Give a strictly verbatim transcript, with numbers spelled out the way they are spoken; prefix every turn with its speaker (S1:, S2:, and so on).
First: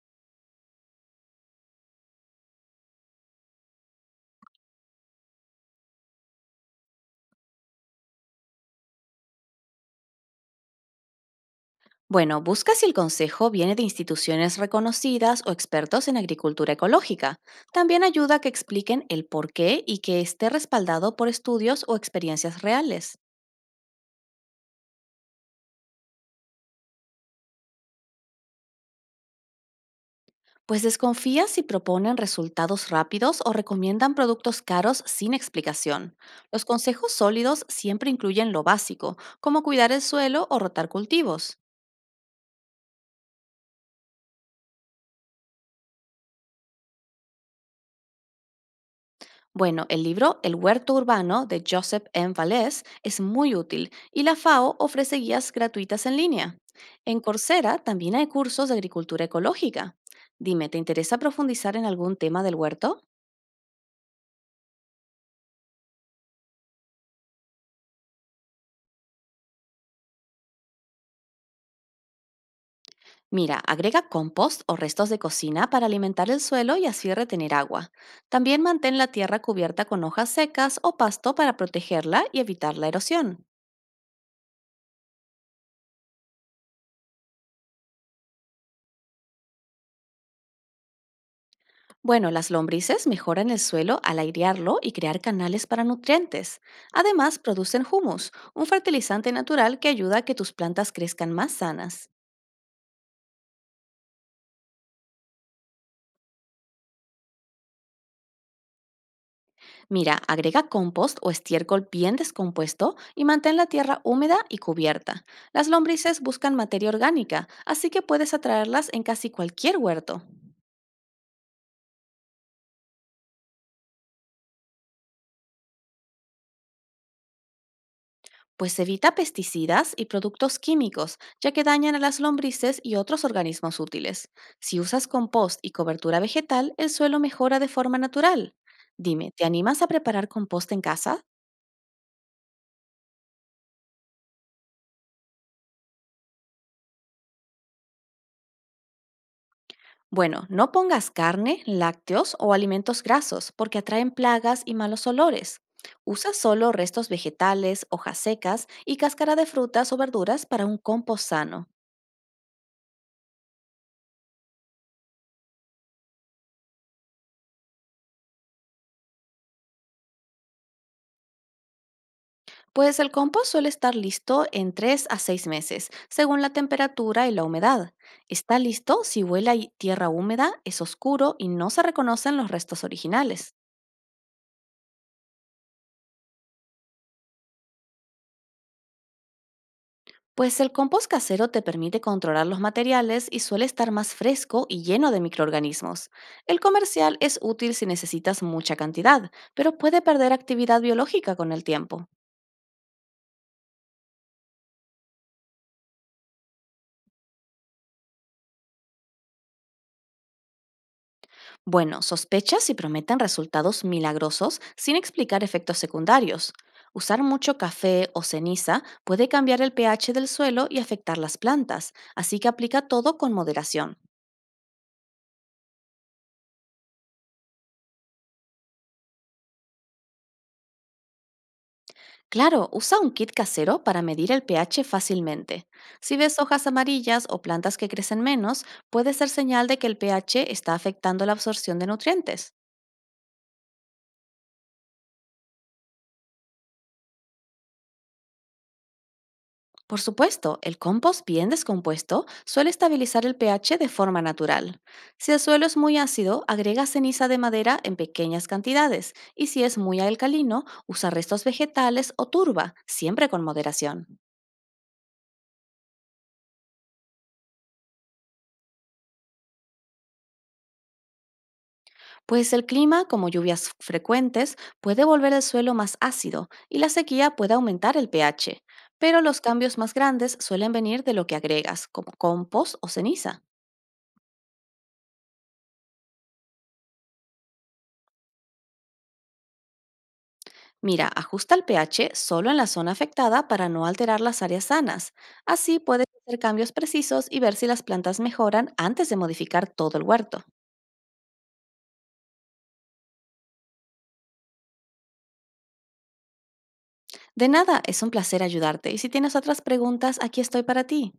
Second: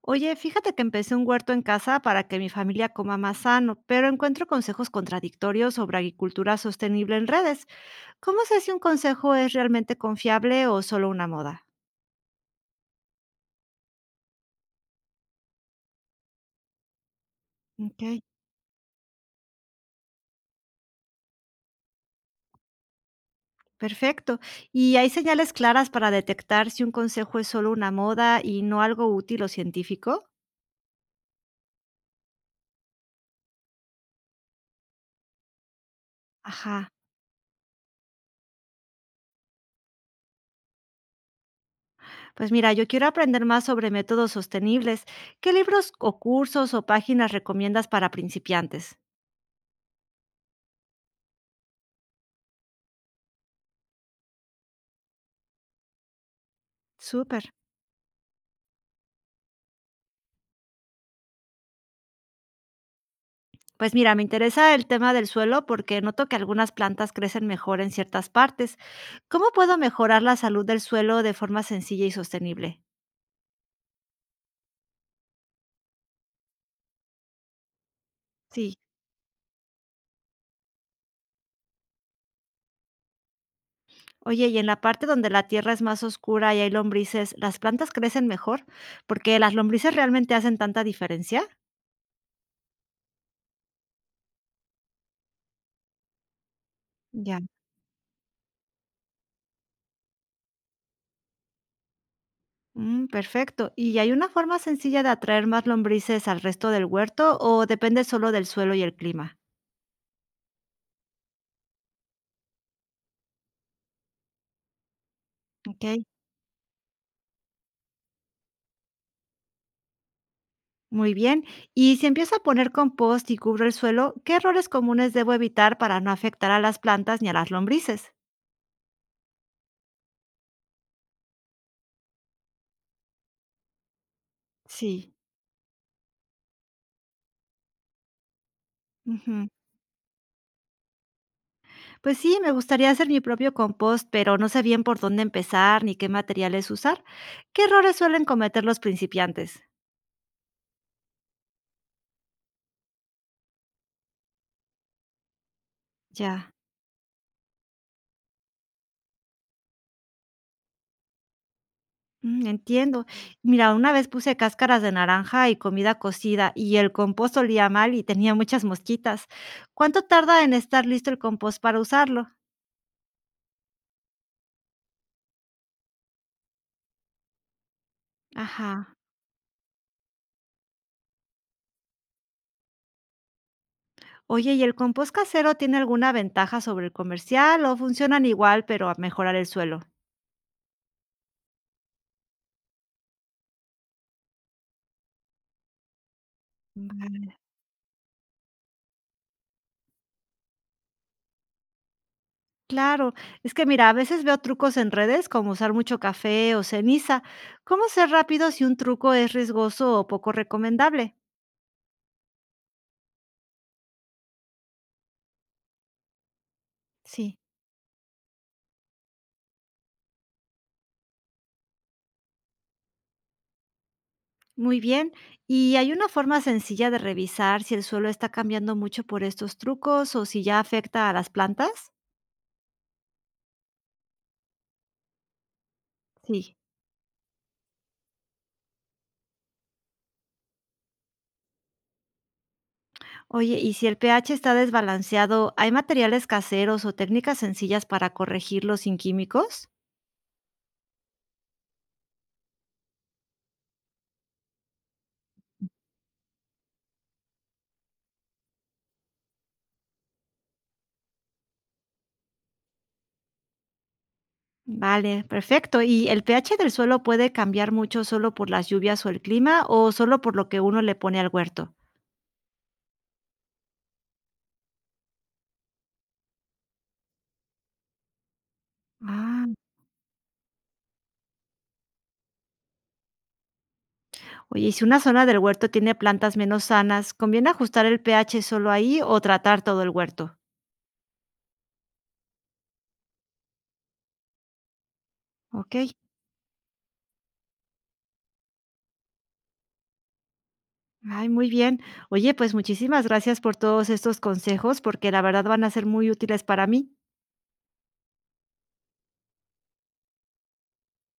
S1: Oye, fíjate que empecé un huerto en casa para que mi familia coma más sano, pero encuentro consejos contradictorios sobre agricultura sostenible en redes. ¿Cómo sé si un consejo es realmente confiable o solo una moda?
S2: Bueno, busca si el consejo viene de instituciones reconocidas o expertos en agricultura ecológica.
S1: Ok,
S2: También ayuda a que expliquen el por qué y que esté respaldado por estudios o experiencias reales.
S1: perfecto. ¿Y hay señales claras para detectar si un consejo es solo una moda y no algo útil o científico?
S2: Pues desconfía si proponen resultados rápidos o recomiendan productos caros sin explicación. Los
S1: Ajá.
S2: consejos sólidos siempre incluyen lo básico, como cuidar el suelo o rotar cultivos.
S1: Pues mira, yo quiero aprender más sobre métodos sostenibles. ¿Qué libros o cursos o páginas recomiendas para principiantes?
S2: Bueno, el libro El huerto urbano de Joseph M. Vallès es muy útil y la FAO ofrece guías gratuitas en línea. En
S1: Súper.
S2: Coursera también hay cursos de agricultura ecológica. Dime, ¿te interesa profundizar en algún tema del huerto?
S1: Pues mira, me interesa el tema del suelo porque noto que algunas plantas crecen mejor en ciertas partes. ¿Cómo puedo mejorar la salud del suelo de forma sencilla y sostenible?
S2: Mira, agrega compost o restos de cocina para alimentar el suelo y así retener agua. También
S1: Sí.
S2: mantén la tierra cubierta con hojas secas o pasto para protegerla y evitar la erosión.
S1: Oye, y en la parte donde la tierra es más oscura y hay lombrices, ¿las plantas crecen mejor? Porque las lombrices realmente hacen tanta diferencia.
S2: Bueno, las lombrices mejoran el suelo al airearlo y crear canales para nutrientes. Además,
S1: Ya.
S2: producen humus, un fertilizante natural que ayuda a que tus plantas crezcan más sanas.
S1: Mm, perfecto. ¿Y hay una forma sencilla de atraer más lombrices al resto del huerto o depende solo del suelo y el clima?
S2: Mira, agrega compost o estiércol bien descompuesto y mantén la tierra húmeda y cubierta. Las
S1: Ok.
S2: lombrices buscan materia orgánica, así que puedes atraerlas en casi cualquier huerto.
S1: Muy bien. Y si empiezo a poner compost y cubro el suelo, ¿qué errores comunes debo evitar para no afectar a las plantas ni a las lombrices?
S2: Pues evita pesticidas y productos químicos, ya que dañan a las lombrices y otros organismos útiles. Si usas
S1: Sí.
S2: compost y cobertura vegetal, el suelo mejora de forma natural. Dime, ¿te
S1: Ujú.
S2: animas a preparar compost en casa?
S1: Pues sí, me gustaría hacer mi propio compost, pero no sé bien por dónde empezar ni qué materiales usar. ¿Qué errores suelen cometer los principiantes?
S2: Bueno, no pongas carne, lácteos o alimentos grasos, porque atraen plagas y malos olores. Usa
S1: Ya,
S2: solo restos vegetales, hojas secas y cáscara de frutas o verduras para un compost sano.
S1: mm, entiendo. Mira, una vez puse cáscaras de naranja y comida cocida y el compost olía mal y tenía muchas mosquitas. ¿Cuánto tarda en estar listo el compost para usarlo?
S2: Pues el compost suele estar listo en tres a seis meses, según la temperatura y la humedad. Está
S1: Ajá.
S2: listo si huele a hi- tierra húmeda, es oscuro y no se reconocen los restos originales.
S1: Oye, ¿y el compost casero tiene alguna ventaja sobre el comercial o funcionan igual, pero a mejorar el suelo?
S2: Pues el compost casero te permite controlar los materiales y suele estar más fresco y lleno de microorganismos. El comercial
S1: Vale.
S2: es útil si necesitas mucha cantidad, pero puede perder actividad biológica con el tiempo.
S1: Claro, es que mira, a veces veo trucos en redes como usar mucho café o ceniza. ¿Cómo ser rápido si un truco es riesgoso o poco recomendable?
S2: Bueno, sospechas y prometen resultados milagrosos sin explicar efectos secundarios. Usar
S1: Sí.
S2: mucho café o ceniza puede cambiar el pe hache del suelo y afectar las plantas, así que aplica todo con moderación.
S1: Muy bien. ¿Y hay una forma sencilla de revisar si el suelo está cambiando mucho por estos trucos o si ya afecta a las plantas?
S2: Claro, usa un kit casero para medir el pe hache fácilmente. Si ves
S1: Sí.
S2: hojas amarillas o plantas que crecen menos, puede ser señal de que el pe hache está afectando la absorción de nutrientes.
S1: Oye, y si el pH está desbalanceado, ¿hay materiales caseros o técnicas sencillas para corregirlo sin químicos?
S2: Por supuesto, el compost bien descompuesto suele estabilizar el pe hache de forma natural. Si el suelo es muy ácido, agrega ceniza de madera en pequeñas cantidades y si es muy alcalino, usa restos vegetales o turba, siempre con moderación.
S1: Vale, perfecto. ¿Y el pH del suelo puede cambiar mucho solo por las lluvias o el clima o solo por lo que uno le pone al huerto?
S2: Pues el clima, como lluvias frecuentes, puede volver el suelo más ácido y la sequía puede aumentar el pe hache, pero los
S1: Ah,
S2: cambios más grandes suelen venir de lo que agregas, como compost o ceniza.
S1: oye, y si una zona del huerto tiene plantas menos sanas, ¿conviene ajustar el pH solo ahí o tratar todo el huerto?
S2: Mira, ajusta el pe hache solo en la zona afectada para no alterar las áreas sanas.
S1: Ok,
S2: Así puedes hacer cambios precisos y ver si las plantas mejoran antes de modificar todo el huerto.
S1: ay, muy bien. Oye, pues muchísimas gracias por todos estos consejos porque la verdad van a ser muy útiles para mí.
S2: De nada, es un placer ayudarte y si tienes otras preguntas, aquí estoy para ti.